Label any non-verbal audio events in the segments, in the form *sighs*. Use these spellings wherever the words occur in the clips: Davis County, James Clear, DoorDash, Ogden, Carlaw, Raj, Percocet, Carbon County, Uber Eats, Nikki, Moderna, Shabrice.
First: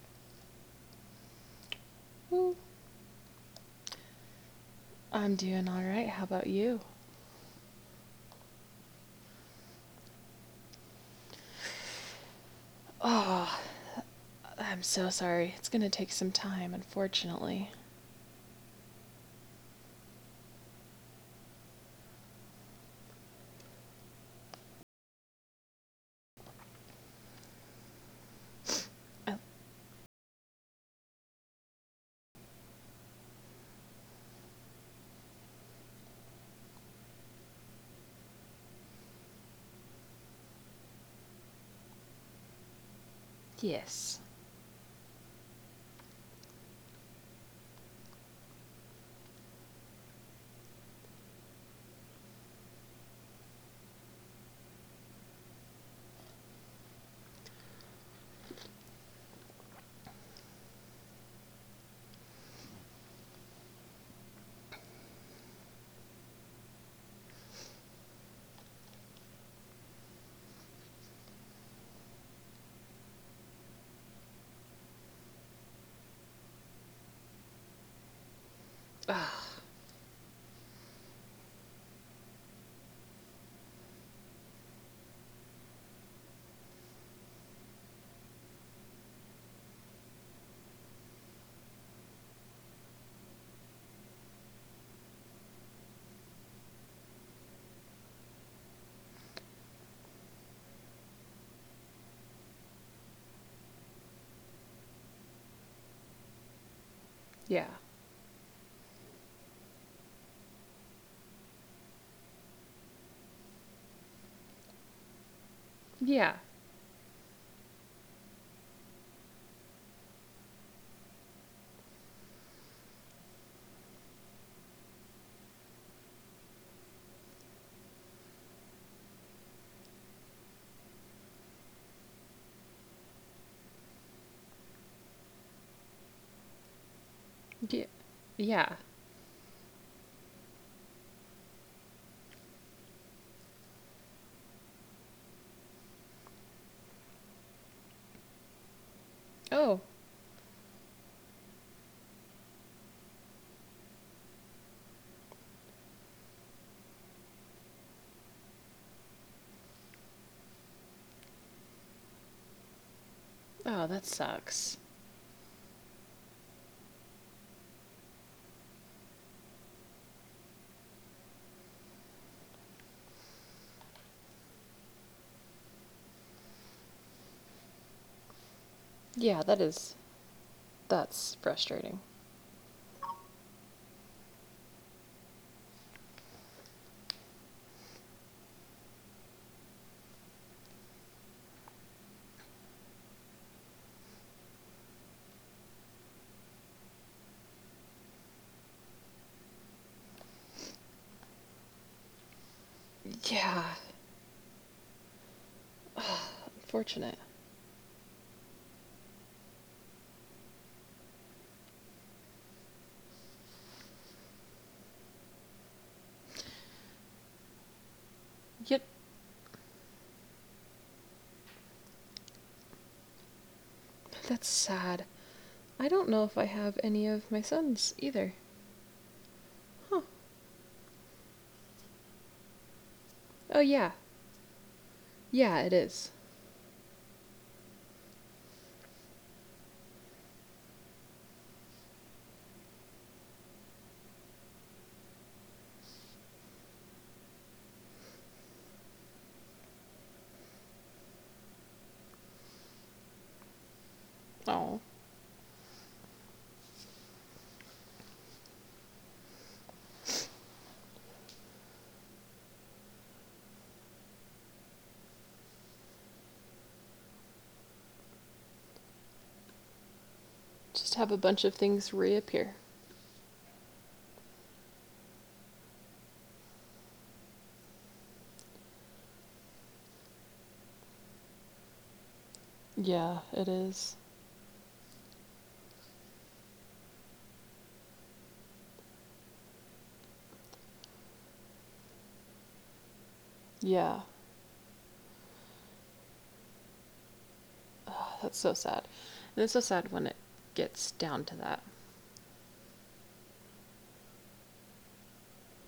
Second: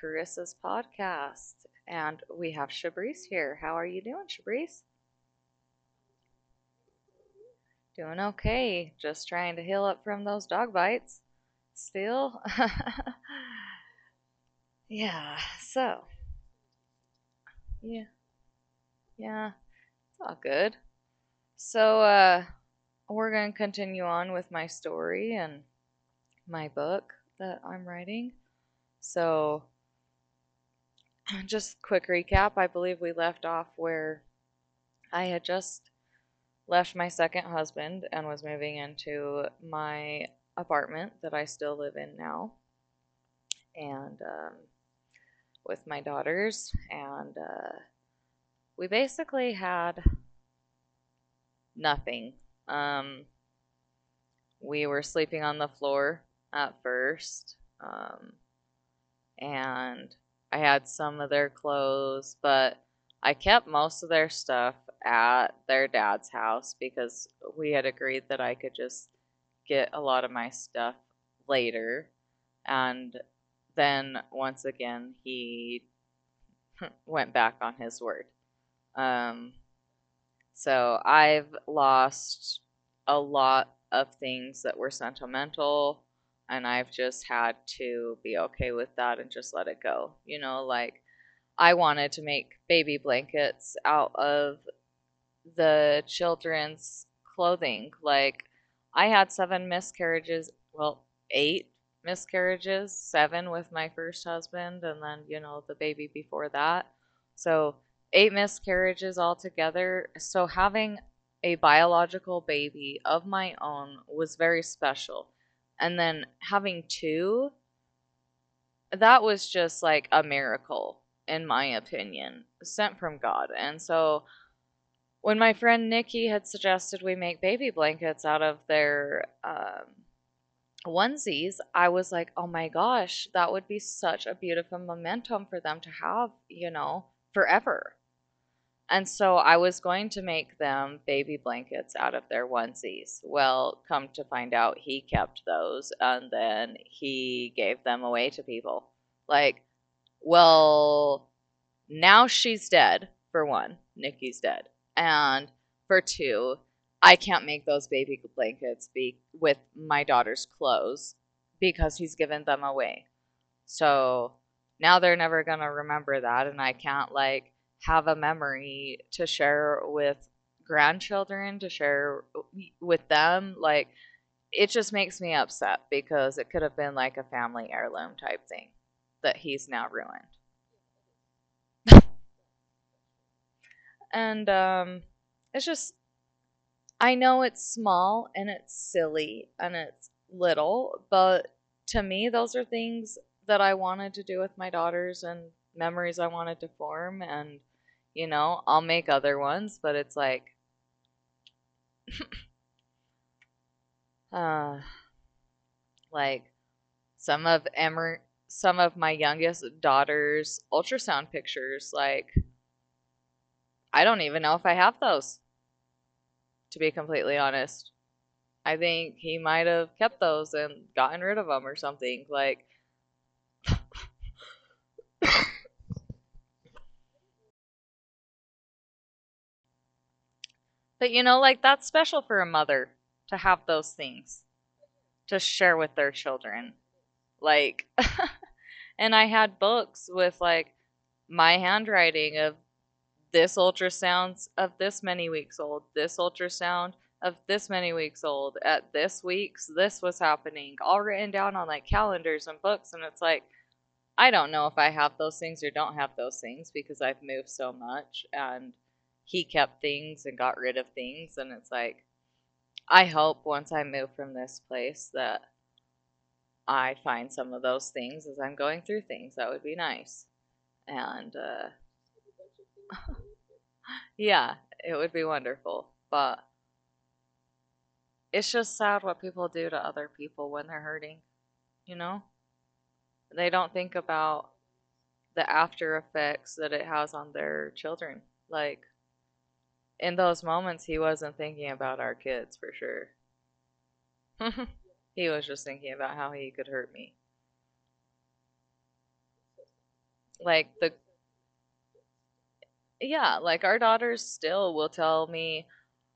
Carissa's podcast. And we have Shabrice here. How are you doing, Shabrice? I'm doing all right. How about you? Doing okay. Just trying to heal up from those dog bites. Still. *laughs* Oh, I'm so Yeah. sorry. It's gonna So, take some time, unfortunately. yeah, yeah, it's all good. So, uh, we're going to continue on with my story and my book that I'm writing. Uh, So, just quick recap. I believe we left off where I had just left my second husband and was moving into my apartment that I still live in now, and yes. With my daughters, and we basically had nothing. Um, we were sleeping on the floor at first. Um, and I had some of their clothes, but I kept most of their stuff at their dad's house because we had agreed that I could just get a lot of my stuff later. And then once again, he *laughs* went back on his word. Um, Ah, so I've lost a lot of things that were sentimental, and I've just had to be okay with that and just let it go. You know, like I wanted to make baby blankets out of the children's clothing. Like I had seven miscarriages, well, eight miscarriages, seven with my first husband, and then, you know, the baby before that. So yeah. eight miscarriages altogether. So having a biological baby of my own was very special. And then Yeah. having two, that was just like a miracle, in my opinion, sent from God. And so when my friend Nikki had suggested we make baby blankets out of their onesies, I was like, oh my gosh, that would be such a beautiful momentum for them to have, you know, forever. Yeah. And Yeah. so I was going to make them baby blankets out of their onesies. Well, come to find out, he kept those and then he gave them away to people. Like, Oh. well, now she's dead, for one, Nikki's dead, and for two, I can't make those baby blankets be with my daughter's clothes because he's given them away. Oh, So that now they're sucks. never going to remember that, and I can't like have a memory to share with grandchildren to share with them. Like, it just makes me upset because it could have been like a family heirloom type thing that he's Yeah, now that ruined. is. That's frustrating. And It's just, I know it's small and it's silly and it's little, but to me, those are things that I wanted to do with my daughters and memories I wanted to form. And, you know, I'll make other ones, but it's like, Yeah. uh, like some of Unfortunate. Emer- some of my youngest daughter's ultrasound pictures. Like, I don't even know if I have those, to be completely honest. I think he Yet, might have kept those and gotten rid of them or something. Like, that's sad. I don't know if I have any of my sons either. Huh. but you know, like that's special for a mother to have those Oh, things yeah. to share with their Yeah, it is. children. Like, *laughs* and I had books with like my handwriting of this ultrasounds of this many weeks old, this ultrasound of this many weeks old, at this week's, this was happening, all written down on like calendars and books. And it's like, I don't know if I have Oh. those things or don't have those things because I've moved so much and he kept things and got rid of things. And it's like, I hope once I move from this place that I find some of those things as I'm going through things. That would be nice. And Just have a bunch of things reappear. Yeah, it would be wonderful. But it's just sad what people do to other people when they're hurting, you know? They Yeah, don't it think is. about the after effects that it has on their children. Like, in those moments, he wasn't thinking about our kids for sure. Yeah. *laughs* He was just thinking about how he could hurt me. That's so sad. And it's so sad when it Like the gets down to that. Yeah, like our daughters still will tell me,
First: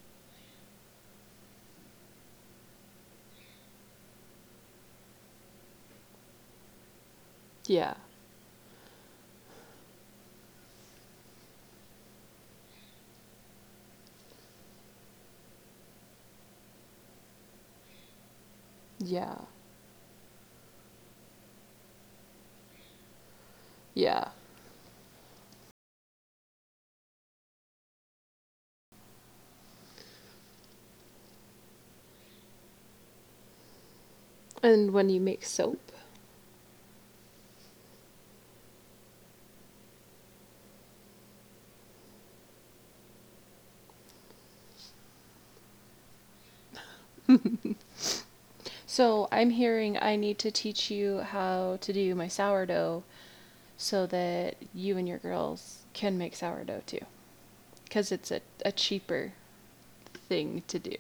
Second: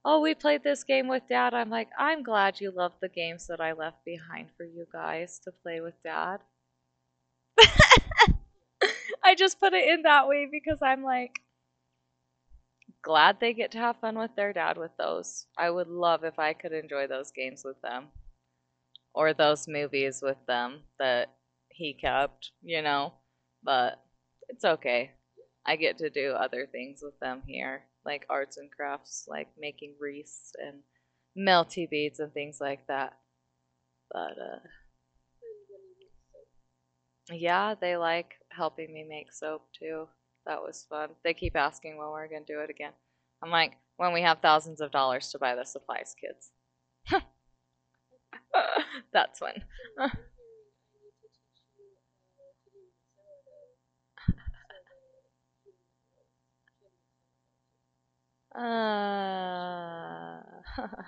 "Oh, we played this game with dad." I'm like, "I'm glad you loved the games that I left behind for you guys to play with dad." Yeah. *laughs* I just put it in that way because I'm like glad they get to have fun with their dad with those. I would love if I could enjoy those games with them, or those Yeah. movies with them that he kept, you know. But it's Yeah. okay. I get to do other things with them here, like arts and crafts, like making wreaths and melty beads and things like that. But And when you make soap. Yeah, they like helping me make soap too. That was fun. They keep asking when we're gonna do it again. I'm like, when we have thousands of dollars to buy the supplies, kids. *laughs* That's So fun. I'm hearing I need to teach you how to do my sourdough so that you and your girls can make sourdough too. Because it's a cheaper Uh, thing to do.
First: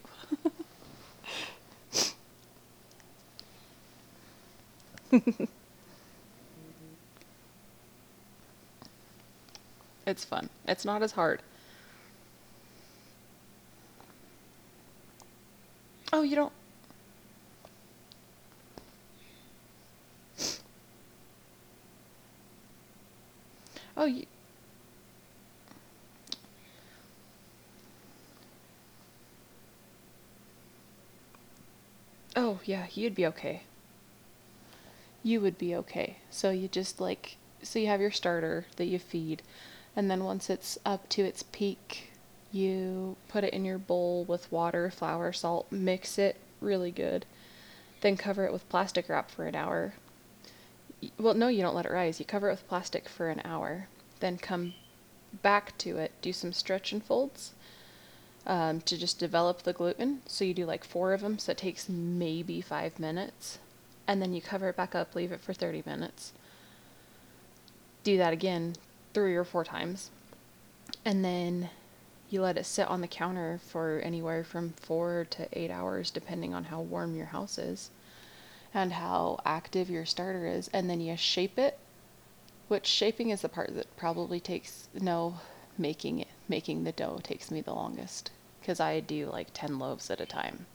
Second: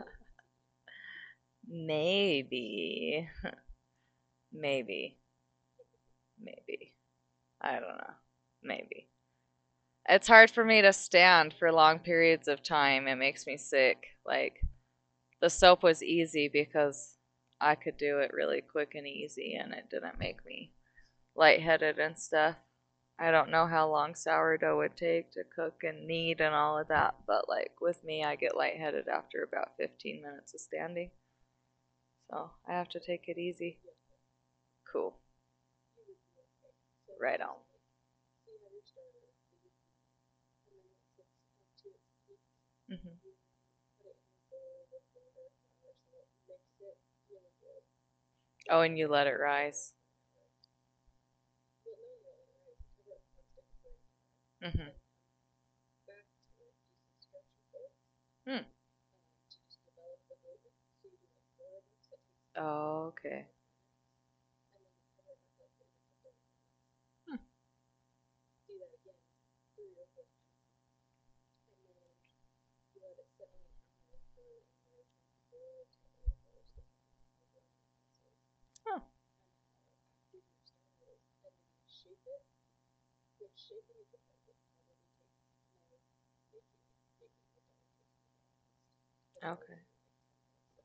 *laughs* Maybe, maybe, maybe. I don't know. Maybe. It's It's fun. hard for me It's to not as hard. stand for long periods of time. It makes me sick. Like, the soap was Oh, you easy don't. because I could do it really quick and easy, and it didn't make me lightheaded and stuff. I don't know how Oh, long you. sourdough would take to cook and knead and all of that, but like with me, I get lightheaded after about 15 minutes of standing. So Oh, I yeah, have to you'd be take it okay. easy. Cool. You would be okay. So you just like, Right on. so you have your starter that you feed, and then once it's up to its peak, you Hmm. put it in your bowl with water, flour, salt, mix it really good, then cover it with Oh, and plastic you wrap let it for an hour. rise. Well, no, you don't let it rise. You cover it with plastic for an hour, then come Mm-hmm. back to it, do some stretch and folds to just develop the gluten. So you do like four of them, so it takes maybe Mm. five Okay. minutes. And then you cover it back up, leave it for 30 minutes, Hmm. do that again three or four times. And then you let it sit on the counter for anywhere from 4 to 8 hours, depending on how warm your house is and Huh. how active your starter is. And then you shape it, which shaping is the part that probably takes no making it making the dough takes me the longest because I do like Okay. 10 loaves at a time.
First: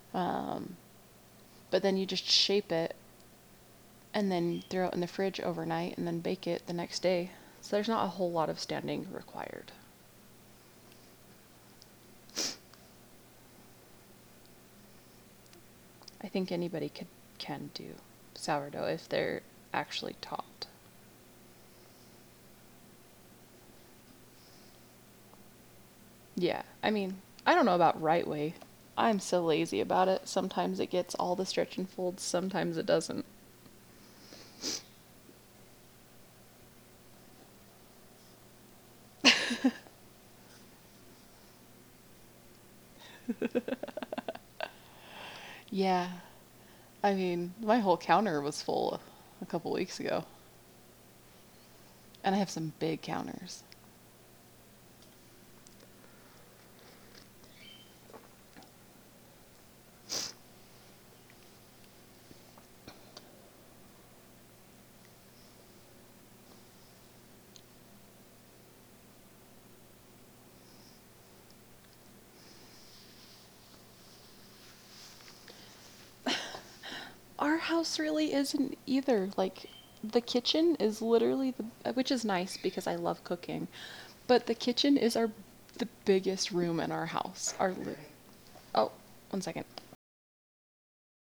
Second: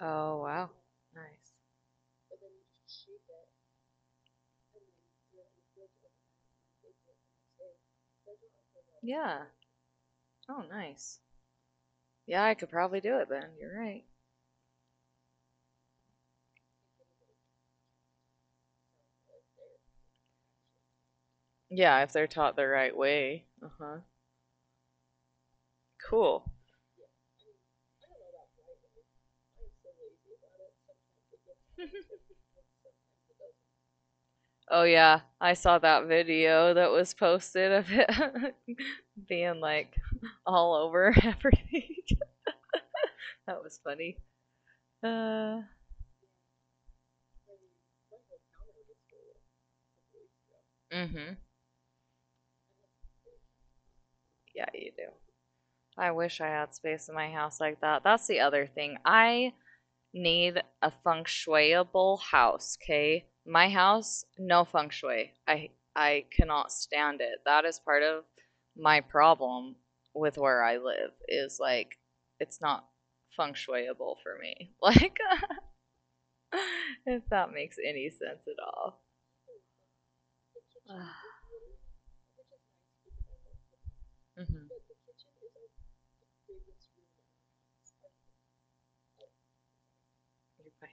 Oh, wow. Um, Nice. but then you just shape it and then throw it in the fridge overnight and then bake it the next day. So there's not a whole lot of standing Yeah. required. Oh, nice. Yeah, I could probably do it then. You're right. I think anybody could can do sourdough if they're actually taught. Yeah, if they're taught the right way. Uh huh. Cool. Yeah, I mean, I don't know about right way. I'm so lazy about it. Sometimes it gets all the stretch and folds, *laughs* sometimes it doesn't. Oh yeah, I saw that video that was posted of it *laughs* being like all over everything. *laughs* That was funny. Uh, Yeah. I mean, my whole counter was full a couple weeks ago, mhm. and I have some big counters. Yeah, you do. I wish I had space in my house like that. That's the other thing. I need a feng shuiable house. Okay, my house no feng shui. I cannot stand it. That is part of my problem with where I live. Is like it's not feng shuiable for me. Like *laughs* if Our that house makes really any sense isn't at either. all. Like, the kitchen is literally *sighs* the, which is nice because I love cooking, but the kitchen Mhm. is our the biggest room in our house. Oh, one second. You're fine.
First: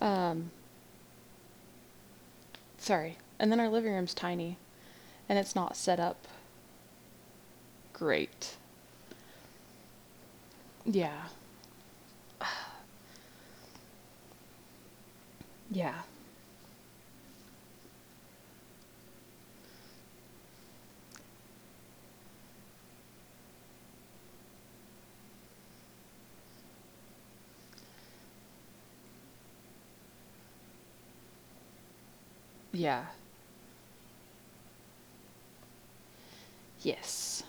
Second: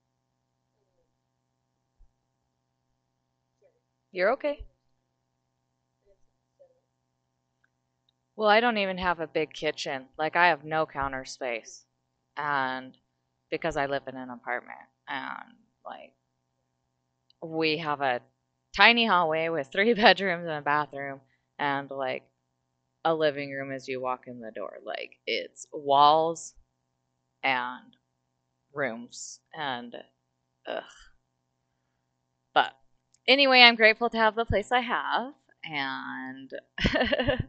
Um, sorry. And then our living room's You're tiny, okay. and it's not set up Well, great. I don't even have a big kitchen. Like I have no counter Yeah, space, and because I live in an apartment, and yeah, like we have a tiny hallway with three *laughs* bedrooms and a bathroom and like a living room as you walk in the door. Like it's walls and rooms and ugh. But yeah, anyway, I'm grateful to have the place I have and *laughs* yes,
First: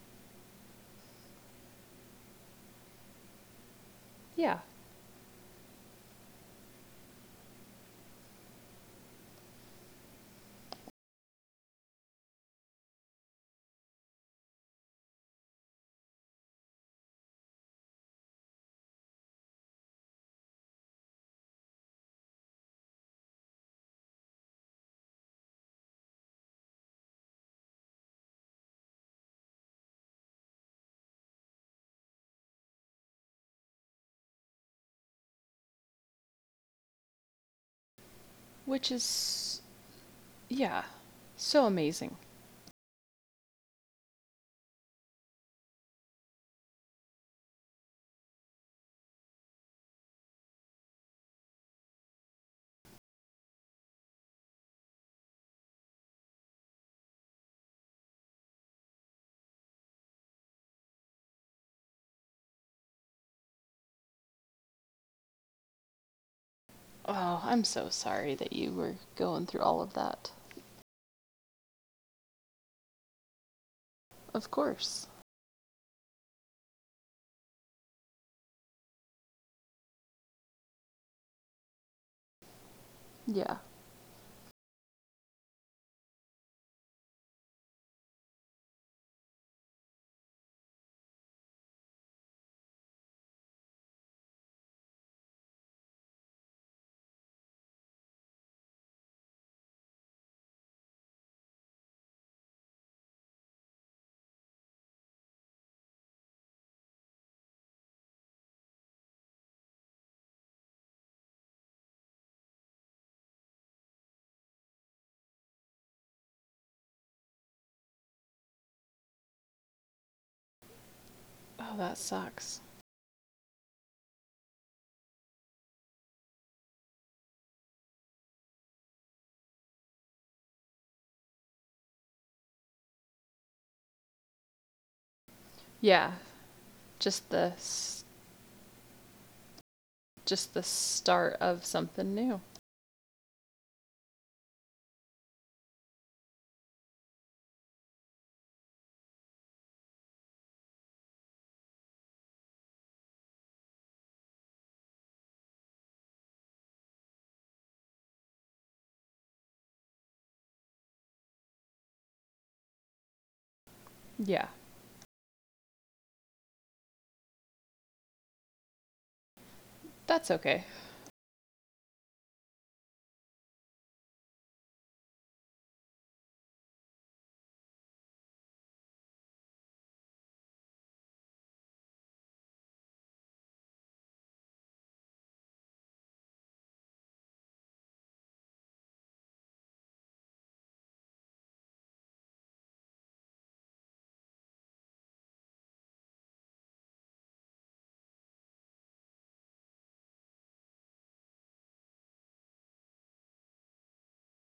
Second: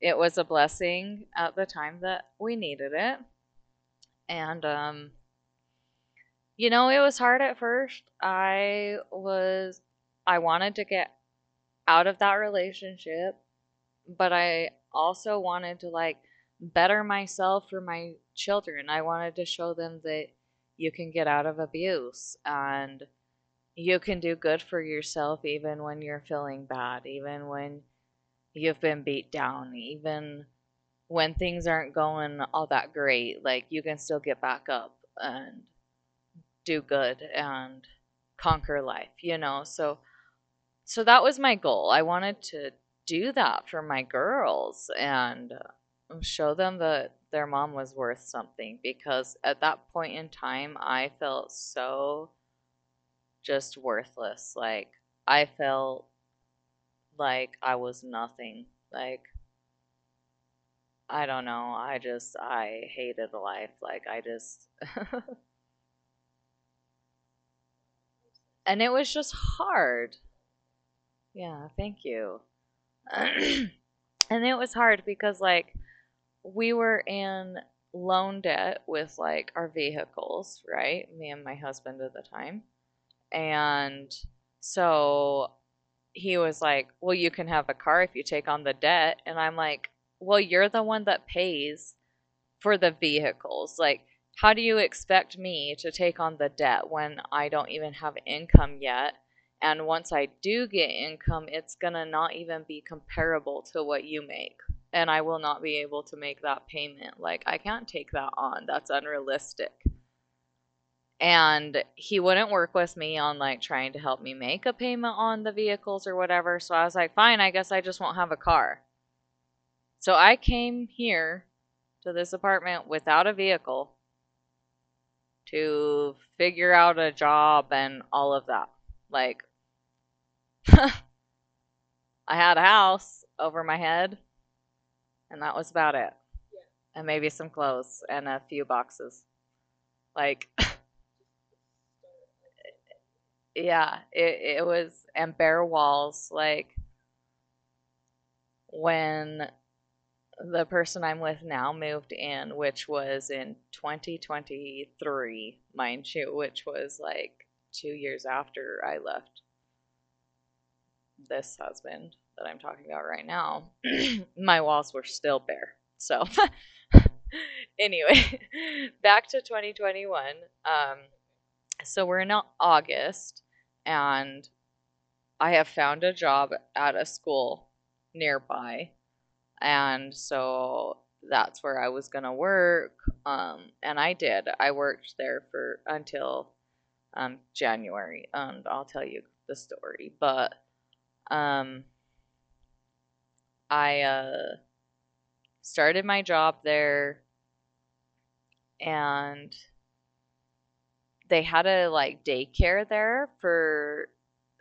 it was a blessing at the time that we needed it. yeah. And You know, it was hard at first. I was I wanted to get out of that relationship but I also wanted to like better myself for my children. I wanted to show them that you can get out of abuse and you can do good for yourself even when you're feeling bad, even when you've been beat down, even when things aren't going all that great. Like you can still get back up and do good and conquer Which life, you know? is, So yeah, so that was my so goal. I amazing. wanted to do that for my girls and show them that their mom was worth something because at that point in time, I felt so just worthless. Like, I felt like I was nothing. Like, I don't know. I hated life. Like, I just, Oh, I'm so sorry that you and it were was just going through all of hard. that. Yeah, thank you. *clears throat* And Of it was hard course. because, like, we were in loan debt with like our vehicles, right? Me and my husband at the time. Yeah. And so he was like, well, you can have a car if you take on the debt. And I'm like, well, you're the one that pays for the vehicles. Like, how do you expect me to take on the debt when I don't even have income yet? And once I do get income, it's gonna not even be comparable to what you make. And I will not be able to make that payment. Like, I can't take that on. That's unrealistic. And he wouldn't work with me on like trying to help me make a payment on the vehicles or whatever. So I was like, fine, I guess I just won't have a car. So I came here Oh, to that this sucks. apartment without a vehicle to figure out a job and all of that. Like, *laughs* I had a house over my head, and that was about it. Yeah, And maybe some just the clothes and a few boxes. Like, just the start of something new. *laughs* yeah, it was, and bare walls. Like, when the person I'm with now moved in, which was in 2023, mind you, which was like 2 years after I left this husband that I'm talking about right now, *clears throat* my walls Yeah, were still bare. So, *laughs* anyway, *laughs* back to 2021. that's Um, okay. so, we're in August, and I have found a job at a school nearby. And so that's where I was going to work. And I did. I worked there for until January. And I'll tell you the story. But um, I started my job there, and they had a like daycare there for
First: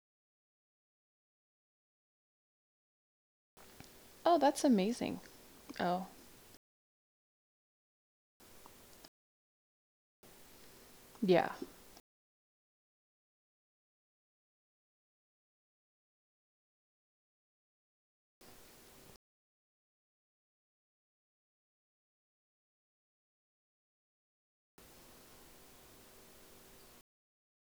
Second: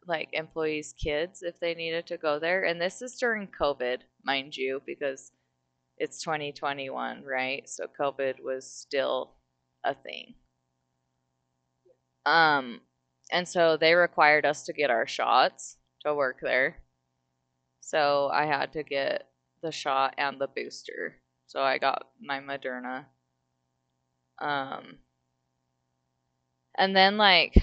like employees' kids if they needed to go there. And this is during COVID, Oh, mind that's you, amazing. because Oh, it's 2021, right? So COVID was still a thing. yeah. Um, and so they required us to get our shots to work there. So I had to get the shot and the booster. So I got my Moderna. Um, and then like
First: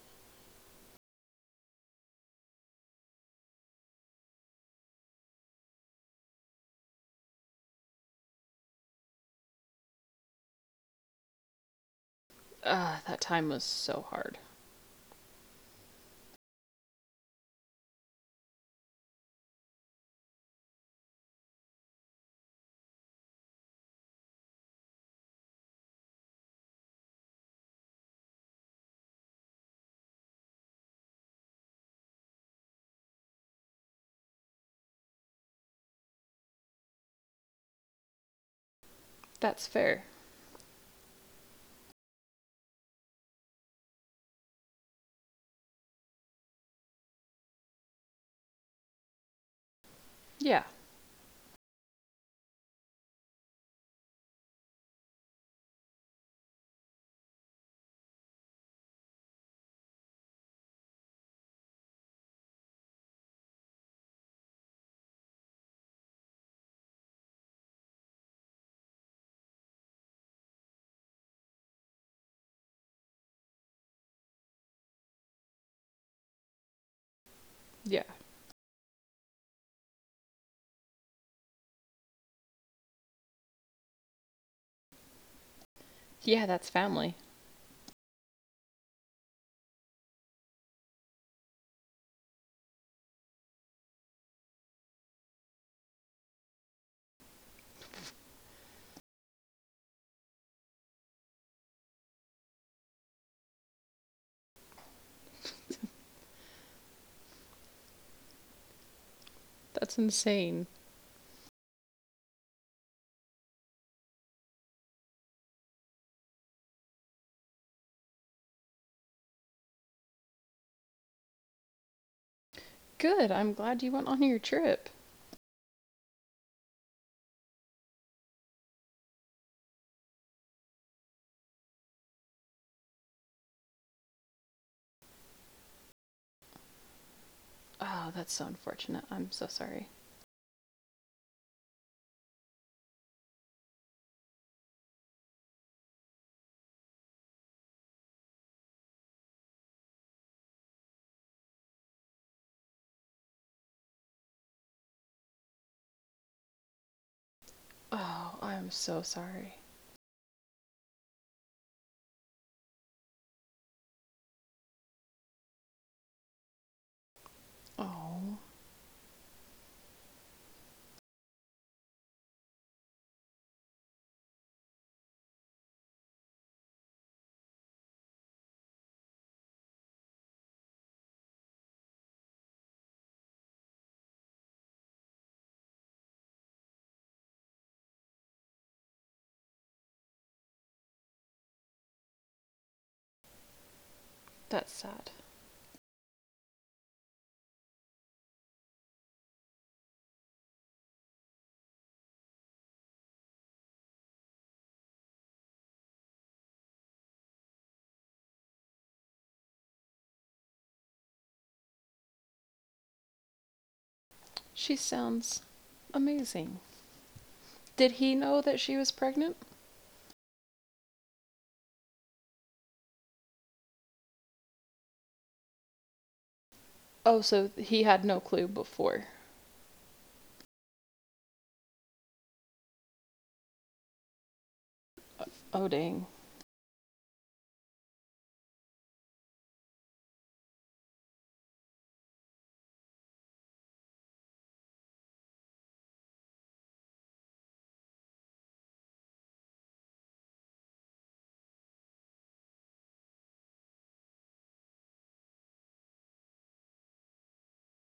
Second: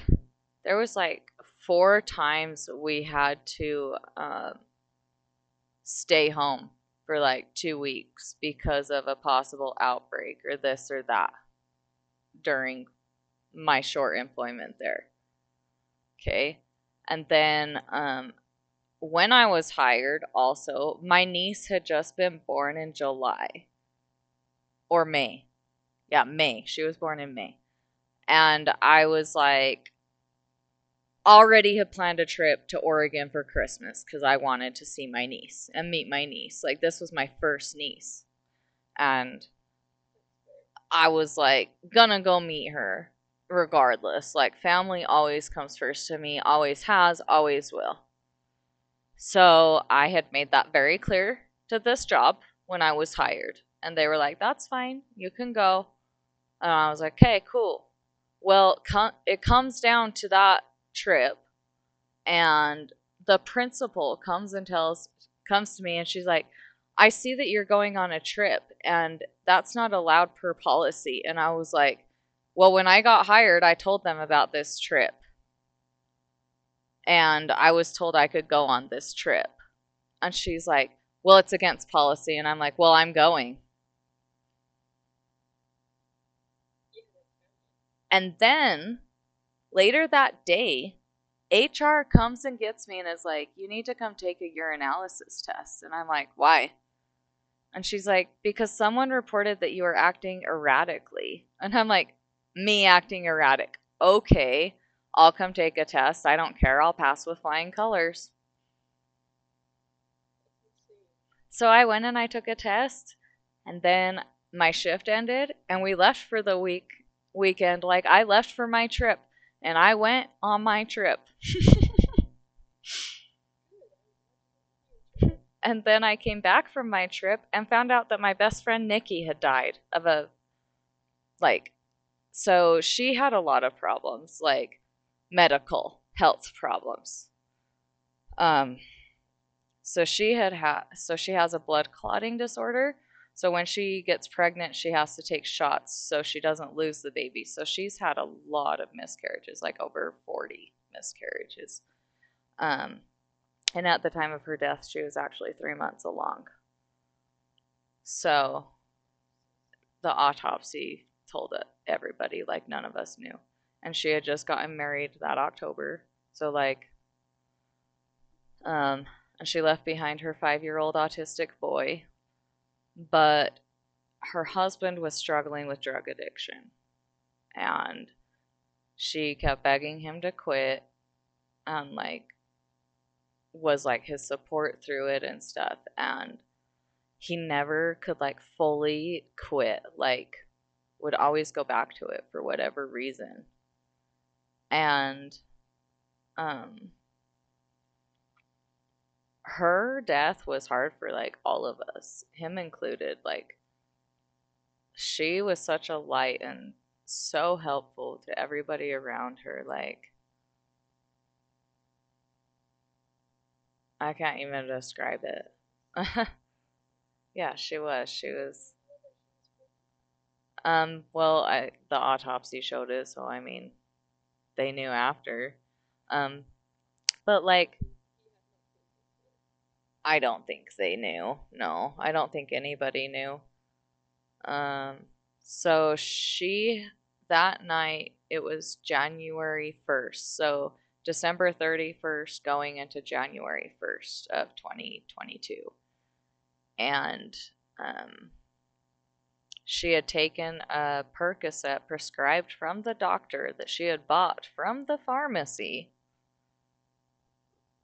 there was like 4 times we had to stay home for like 2 weeks because of a possible outbreak or this or that during Ah, that time was my so short hard. employment there. Okay. And then when I was hired, also, my niece had just been born in July or May. Yeah, May. She was born in May. And I was like, already had planned a trip to Oregon for Christmas because I wanted to see my niece and meet my niece. Like, this was my first niece. And That's fair. I was like, gonna go meet her regardless. Like, family always comes first to me, always has, always will. So I had made Yeah, that very clear to this job when I was hired. And they were like, that's fine, you can go. And I was like, okay, cool. Well, it comes down to that trip, and the principal comes and tells comes to me and she's like, I see that you're going on a trip, and that's not allowed per policy. And I was like, well, when I got hired, I told them about this trip and I was yeah, told I could go on this trip. And she's like, well, it's against policy. And I'm like, well, I'm going. yeah. That's family. And then later that day, HR comes and gets me and is like, you need to come take a urinalysis test. And I'm like, why? And she's like, because someone reported that you were acting erratically. And I'm like, me acting erratic. Okay, I'll come take a test. I don't care. I'll pass with flying colors. That's insane. So I went and I took a test. And then my shift ended and we left for the weekend. Like I left for my trip and I went on my trip. Good. I'm glad you went on your trip. And then I came back from my trip and found out that my best friend Nikki had died of a like So she had a lot of problems, like medical health problems. Oh, that's so Um, unfortunate. I'm so sorry. So she has a blood clotting disorder. So when she gets pregnant, she has to take shots so she doesn't lose the baby. So she's had a lot of miscarriages, like over 40 miscarriages. Um, and at the time of her death, she was actually 3 months along. Oh, I'm So so sorry. the autopsy told e-, everybody, like none of us knew. And she had just gotten married that October. So like Oh, Um, and she left behind her 5 year old autistic boy. But her husband was struggling with drug addiction. And she kept begging him to quit and, like, was like his support through it and stuff. And he never could, like, fully quit. Like, would always go back to it for whatever reason. that's sad. And um her death was hard for like all of us, him included. Like, she was such a light and so helpful to everybody around her. Like, I can't even She describe sounds it. *laughs* amazing. Yeah, she Did was. he She know that was. she was pregnant? Well, I, the autopsy showed it, so I mean, they knew after. Um, Oh, but so like, he had no clue before. I don't think they knew. No, I don't think anybody knew. Um, Oh, so dang. she That night it was January 1st. So December 31st going into January 1st of 2022. And um, she had taken a Percocet prescribed from the doctor that she had bought from the pharmacy,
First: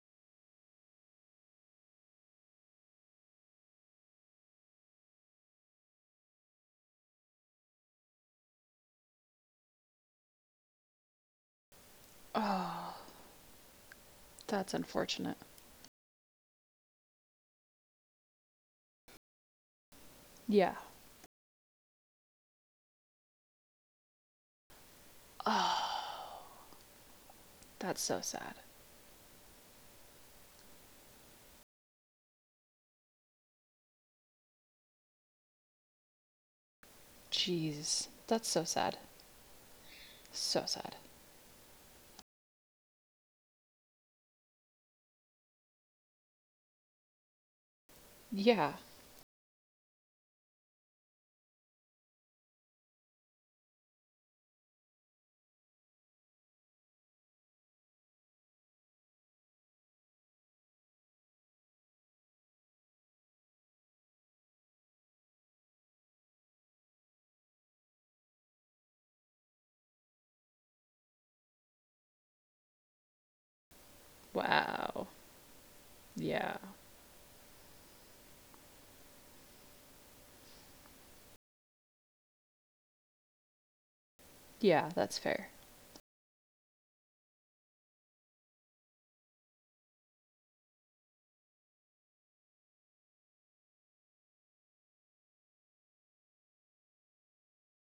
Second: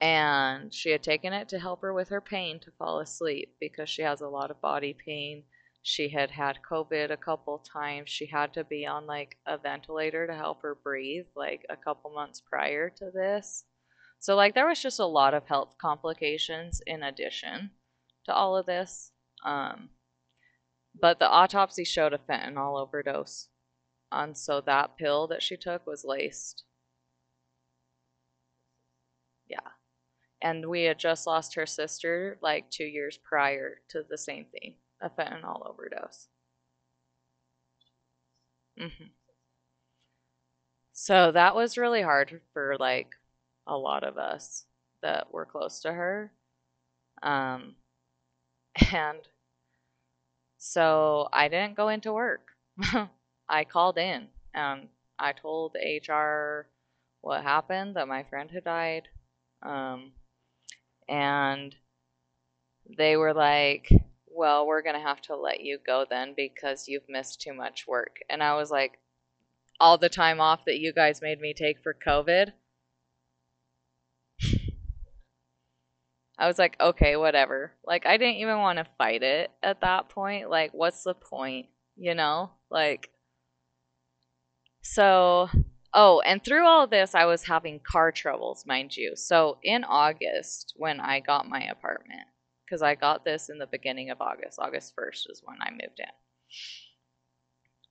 and she had taken it to help her with her pain to fall asleep because she has a lot of body pain. She had had COVID a couple times. She had to be on like a ventilator to help her breathe like a couple months prior Oh, to this. So like there that's was just a lot unfortunate. of health complications in addition to all of this. Um, Yeah. but the autopsy showed a fentanyl overdose, and so that pill that she took was Oh, laced. that's so sad. Yeah. And we had just lost her sister like 2 years prior to the same thing, a fentanyl overdose. Jeez. That's so sad. hmm So sad. so that was really hard for like a lot of us that were close to her. um, Yeah. *laughs* and So I didn't go into work. *laughs* I called in and I told HR what happened, that my friend had died. Um, and They were like, well, we're going to have to let you go then because you've missed too much work. And I was like, all the time off that you guys made me take for COVID, Wow. I Yeah. was like, okay, whatever. Like, I didn't even want to fight it at that point. Like, what's the point? Like, Yeah, that's fair. so, oh, and through all this, I was having car troubles, mind you. So, in August, when I got my apartment, because I got this in the beginning of August, August 1st is when I moved in.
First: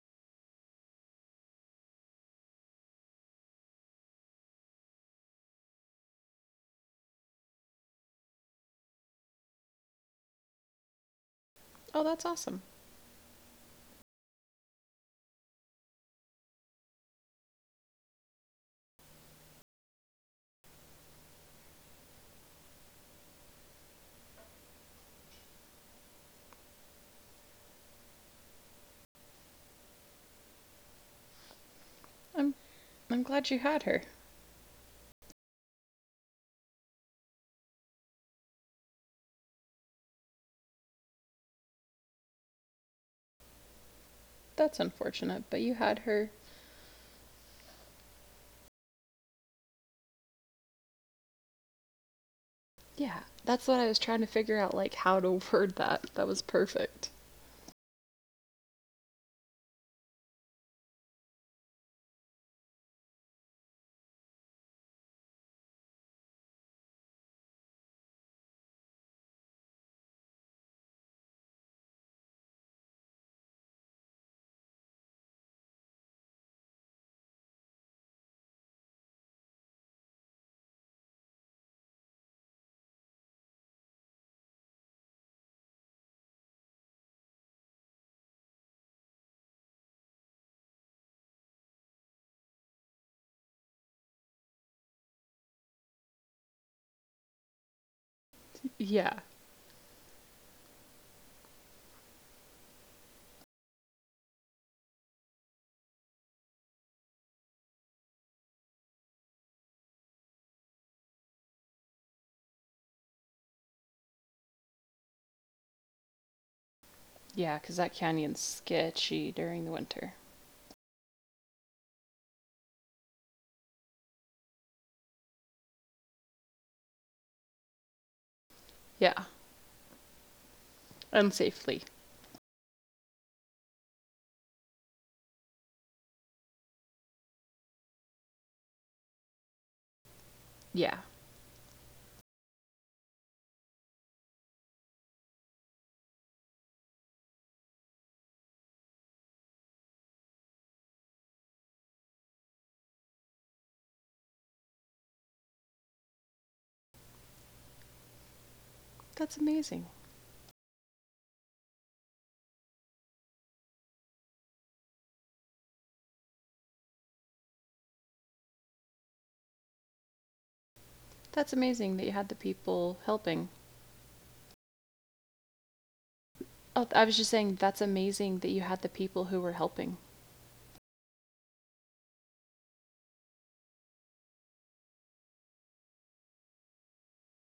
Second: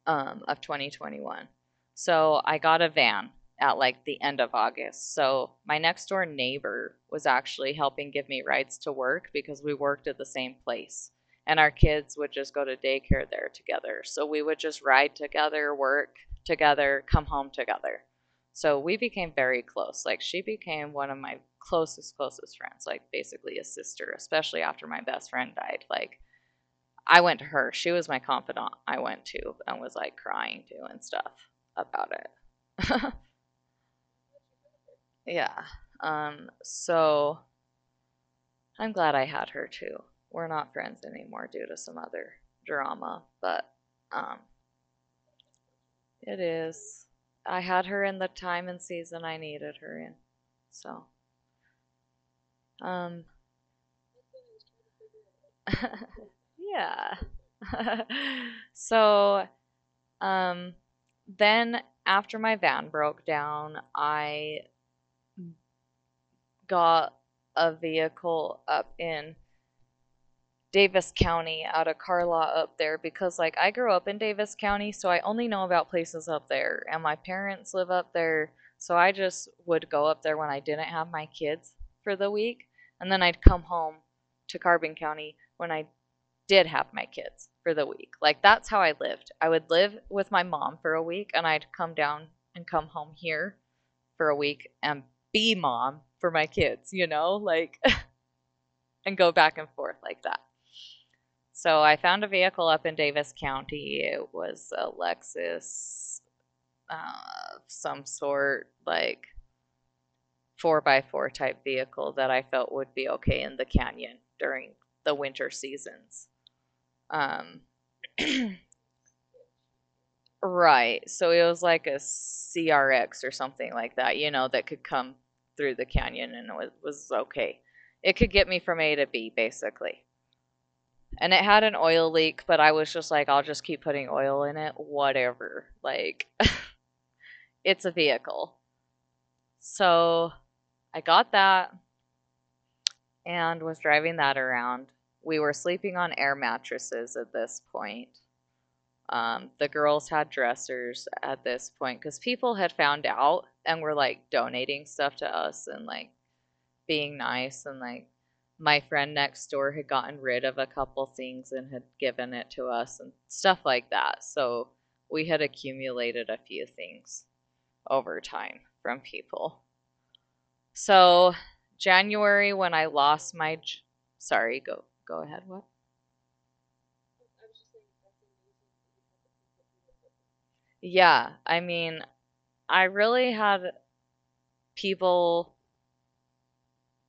Of 2021. So I got a van at like the end of August. So my next door neighbor was actually helping give me rides to work because we worked at the same place. And our Oh, kids that's would just awesome. go to daycare there together. So we would just ride together, work together, come home together. So we became very close. Like she became one of my closest, closest friends, like basically a sister, especially after my best friend died. Like I went to her. She was my confidant. I went to and was like crying to and stuff about I'm it. I'm glad you had her. *laughs* Yeah. Um, so I'm glad I had her too. We're not friends anymore due to some other drama, but um, That's unfortunate, but you had her. it is. I had her in the time and season I needed her in. So, Yeah. um, That's what I was trying to figure out, like, how to word that. That *laughs* was perfect. yeah. *laughs* so, um, then after my van broke down, I got a vehicle up in Davis County out of Carlaw up there because like I grew up in Davis County, so I only know about places up there and my parents live up there, so I just would go up there when I didn't have my kids for the week, and then I'd come home to Carbon County when I did have my kids for the week. Like that's how I lived. I would live with my mom for a week and I'd come down and come home here for a week and be mom for my kids, you know? Like and Yeah. go back and forth like that. So I found a vehicle up in Davis County. It was a Lexus of some sort, like 4 by 4 type vehicle that I felt would be okay in the canyon during the winter seasons. Yeah, Um, cuz that *clears throat* canyon's sketchy during the winter. right. So it was like a CRX or something like that, you know, that could come through the canyon and it was okay. It could get me from A to Yeah. B, basically. And it had an Unsafely. oil leak, but I was just like, I'll just keep putting oil in it, whatever. Like, *laughs* it's a vehicle. So Yeah. I got that and was driving that around. We were sleeping on air mattresses at this point. The girls had dressers at this point because people had found out and were like donating stuff to us and like being nice and like my friend That's next door amazing. had gotten rid of a couple things and had given it to us and stuff like that. So we had accumulated a few things over time from people. That's So amazing that you had the January people when I helping. lost my sorry, go ahead, what? Oh, I was just saying that's amazing that you had the people who were helping. Yeah, I mean, I really had people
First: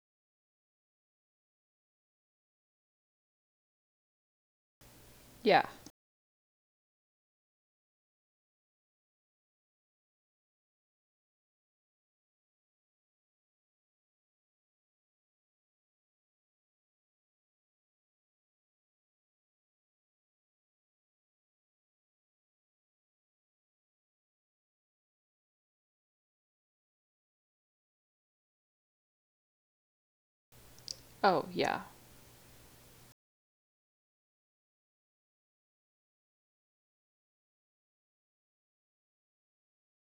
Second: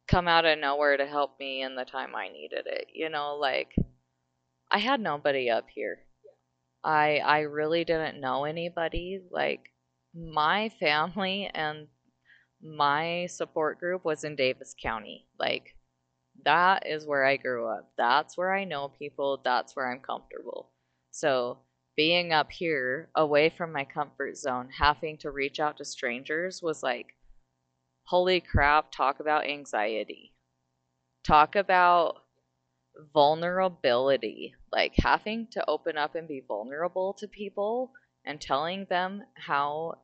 come out of nowhere to help me in the time I needed it. You know, like I had nobody Yeah. up here. I really didn't know anybody. Like my family and my support group was in Davis County. Like that is where I grew up. That's where I know people. That's where I'm comfortable. So being up here away from my comfort zone, having to reach out to strangers was like, holy crap, talk about anxiety. Oh, Talk yeah. about vulnerability, like having to open up and be vulnerable to people and telling them how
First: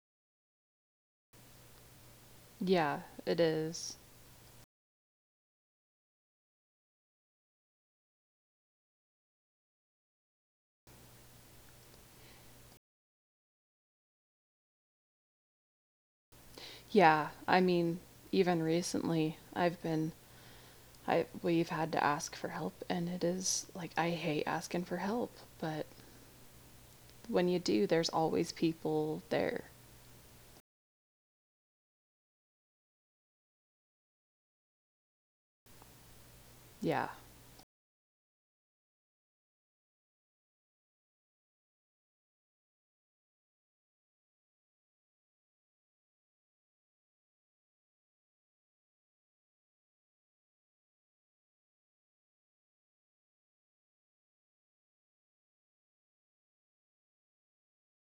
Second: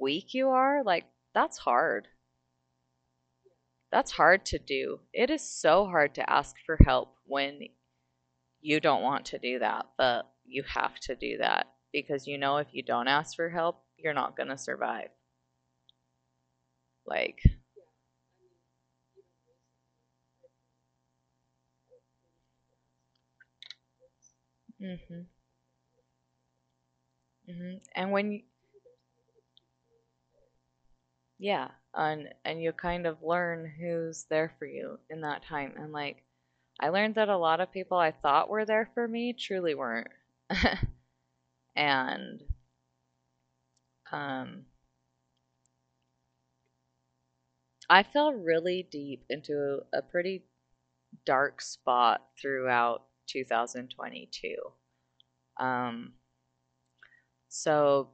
weak you are, like that's hard. Yeah, it is. That's hard to do. It is so hard to ask for help when you don't want to do that, but you have to do that because you know if you don't ask for help, you're not going to survive. Yeah, Like, I mean, even recently I've been I we've had to ask for help, and it is, like, I hate asking for hmm help, but when you hmm. do, And there's when always people there. Yeah, and you kind of learn who's there for you in that time. And like I Yeah. learned that a lot of people I thought were there for me truly weren't. *laughs* And um I fell really deep into a pretty dark spot throughout 2022. Um so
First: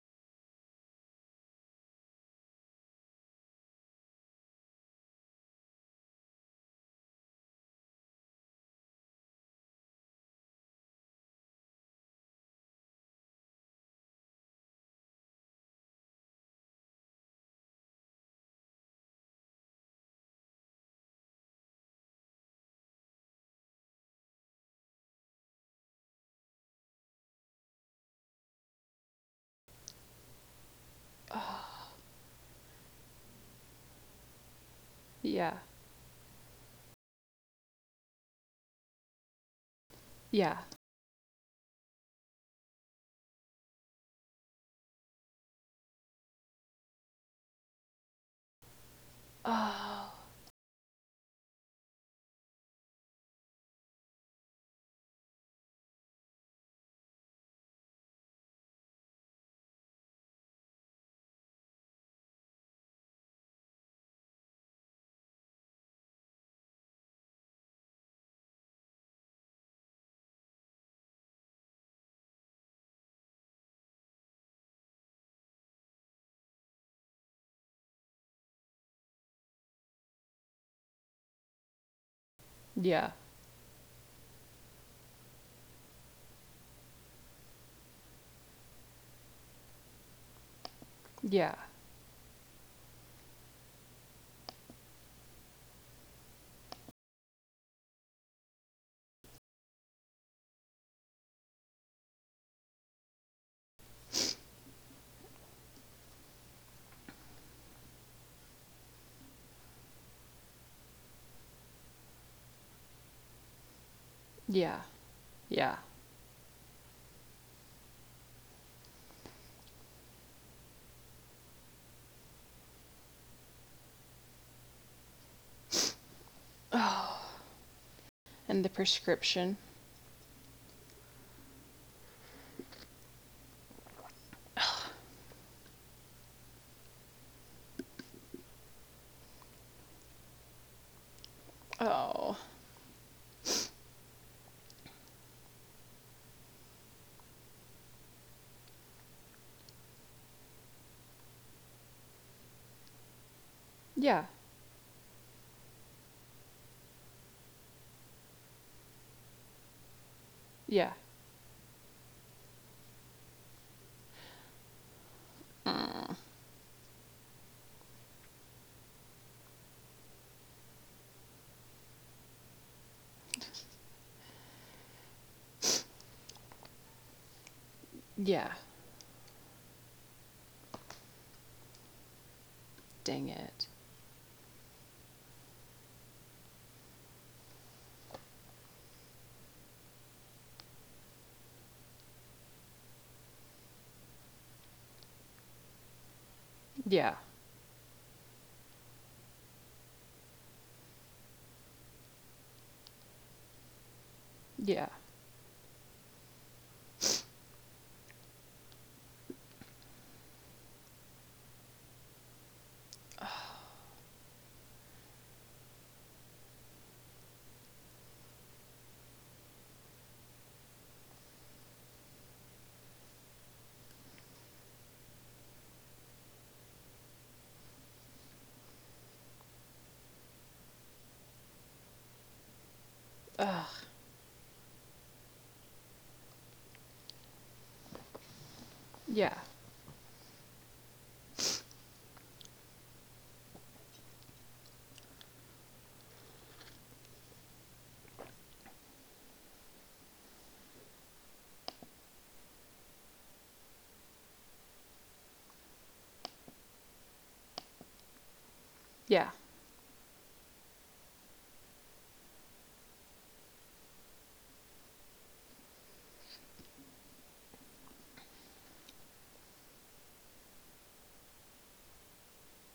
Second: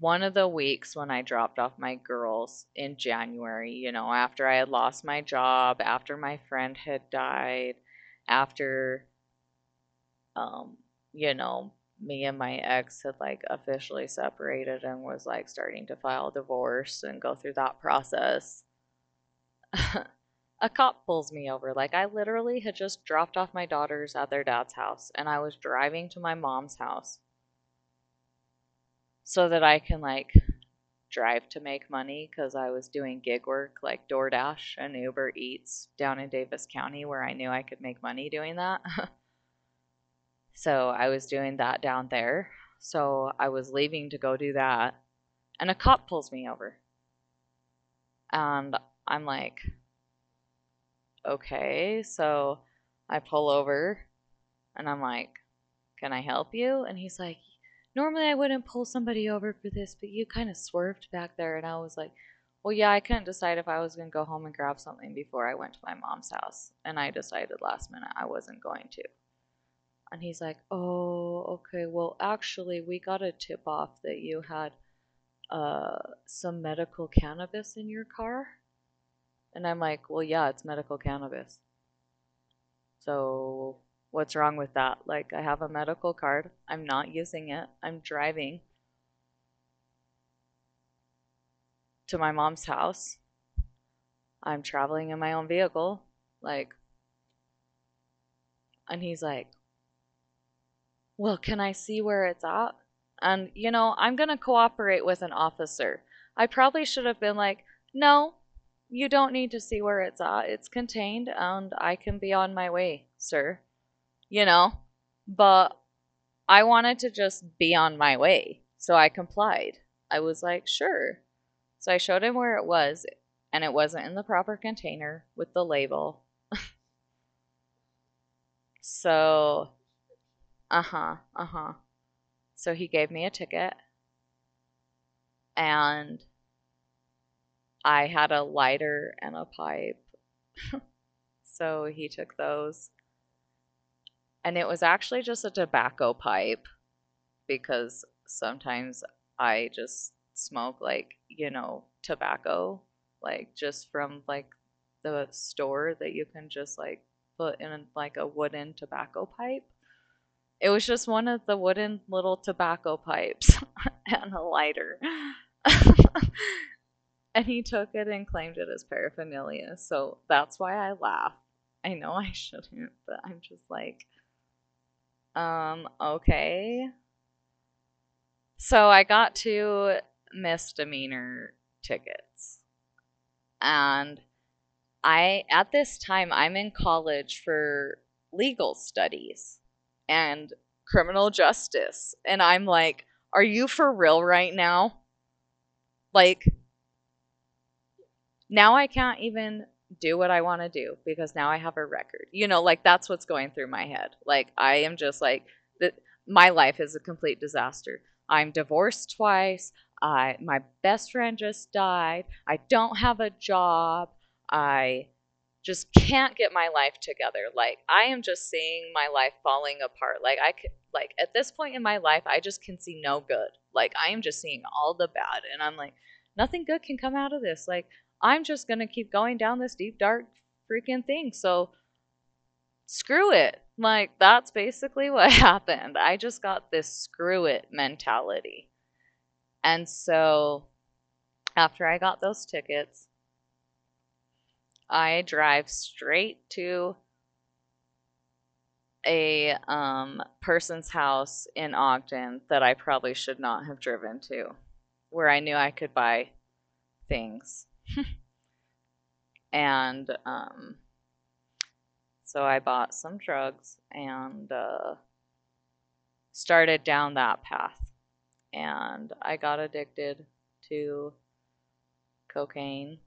one of the weeks when I dropped off my girls in January, after I had lost my job, after my friend had died, after um, you know, me and my ex had officially separated and was like starting to file divorce and go through that process. *laughs* A cop pulls me over. Like, I literally had just dropped off my daughters at their dad's house and I was driving to my mom's house so that I can drive to Oh, make money because I was doing gig work like DoorDash and Uber yeah. Eats down in Davis County where I knew I could make money doing that. *laughs* Yeah. So I was doing that down there. So I was leaving to go do that, and a cop pulls me over. And I'm like, Oh. okay. So I pull over and I'm like, can I help you? And he's like, normally I wouldn't pull somebody over for this, but you kind of swerved back there. And I was like, well, yeah, I couldn't decide if I was going to go home and grab something before I went to my mom's house. And I decided last minute I wasn't going to. And he's like, oh, okay. Well, actually, we got a tip off that you had uh, some medical cannabis in your car? And I'm like, well, yeah, it's medical cannabis. Yeah. So what's wrong with that? Like, I have a medical card. I'm not using it. I'm driving Yeah. to my mom's house. I'm traveling in my own vehicle. Like, and he's like, well, can I see where it's at? And, you know, I'm going to cooperate with an officer. I probably should have been like, no, you don't need to see where it's at. It's contained and I can be on my way, sir. you know? Yeah. But Yeah. I wanted to just be on my way. So I complied. I was like, sure. So I showed him where it was, and it wasn't in the proper container with the label. Oh. And the So, prescription. uh huh, uh huh. So he gave me a ticket, and I had a lighter and a pipe. So he Oh. took those, and it was actually just a tobacco pipe, because sometimes I just smoke like, you know, tobacco, like just from Yeah. like the store that you can just like put in like a wooden tobacco pipe. It was just Yeah. one of the wooden little tobacco pipes *laughs* and a lighter. *laughs* Mm, And he took it and claimed it as paraphernalia. So that's why I laugh. I know I *laughs* shouldn't, but I'm just like, okay. yeah. So I got two misdemeanor tickets. Dang it. And at this time, I'm in college for legal studies and criminal justice. And I'm like, are you for real right now? Like, Yeah. now I can't even do what I want to do because now I have a record. You know, like that's what's going through my head. Like I am just Yeah. like that my life is a complete disaster. I'm divorced twice. I My best friend just died. I don't have a job. I just can't get my life together. Like I am just seeing my life falling apart. Like I could like at this point in my life, I just can see no good. Like I am just seeing all the bad and I'm like nothing good can come out of this. Like I'm just gonna keep going down this deep dark freaking thing. So screw it. Ugh. Like that's basically *laughs* what happened. I just got this screw it mentality. Yeah. And so after I got those tickets, I drive straight to a person's house in Ogden that I probably should not have driven to, where I knew I could buy things. Yeah. And so I bought some drugs and started down that path. And I got addicted to cocaine.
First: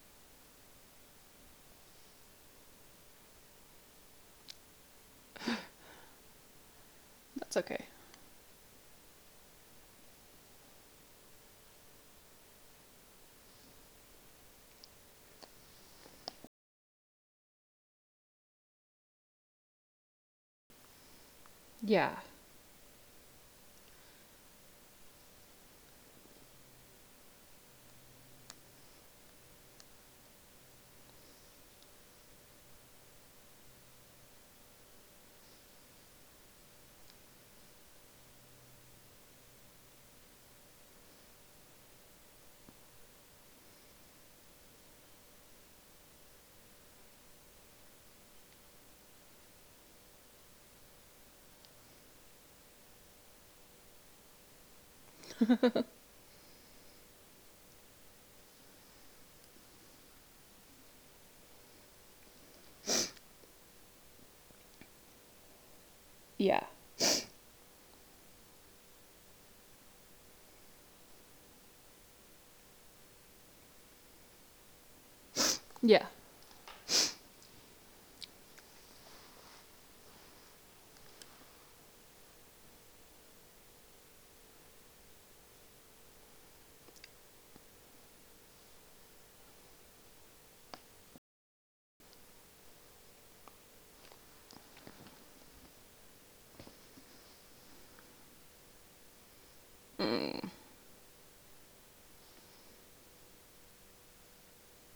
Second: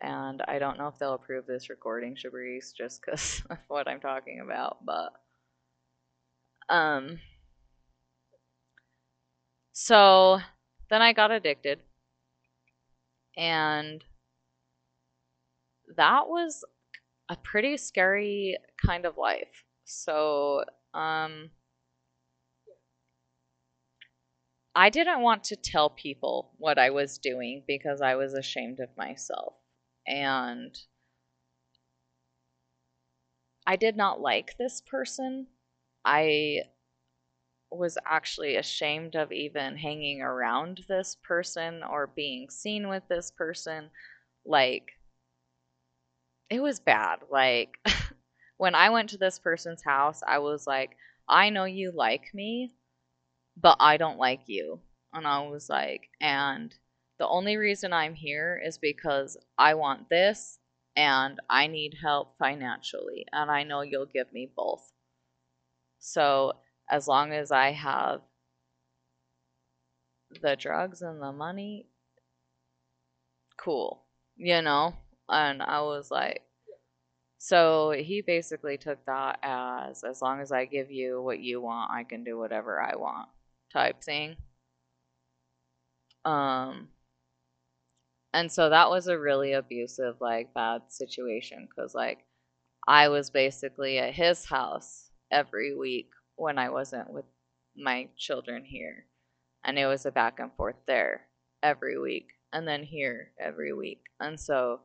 And I don't know if they'll approve this recording, Shabrice, just because *laughs* of what I'm talking about. But um, That's okay. so then I got addicted. And that was a pretty scary kind of life. So um, Yeah. I didn't want to tell people what I was doing because I was ashamed of myself. And I did not like this person. I was actually ashamed of even hanging around this person or being seen with this person. Like, it was bad. Like, *laughs* when I went to this person's house, I was like, I know you like me, but I don't like you. And I was like, and the only reason I'm here is because I want this and I need help financially. And I know you'll give me both. So Yeah. as long as I have the drugs and the money, cool, you know? And I was Yeah. like, so he basically took that as long as I give you what you want, I can do whatever I want type thing. Um, and so that was a really abusive, like bad situation because like I was basically at his house every week when I wasn't with my children here and it was a back and Mm. forth there every week and then here every week and so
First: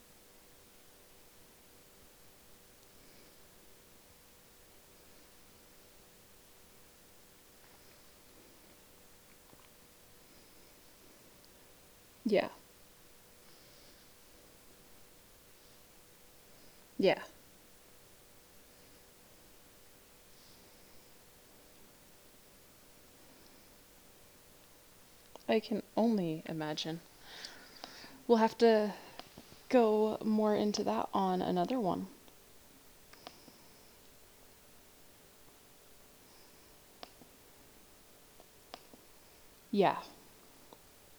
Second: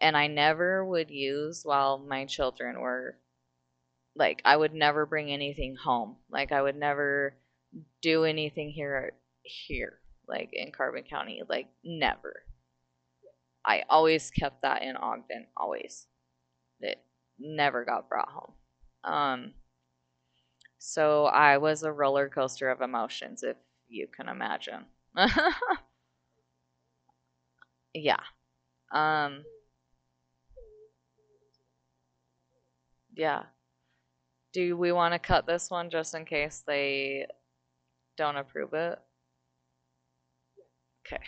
and I never would use while my children were like I would never bring anything home like I would never do anything here like in carbon county like never. Yeah. I always kept that in Ogden, always. It Yeah. never got brought home. um so I was a roller coaster of emotions, if you can imagine. *laughs* I can only imagine. Yeah. We'll have to um go more into that on another one. Yeah. Do we want to cut this one just in case they don't approve it? Yeah. Okay.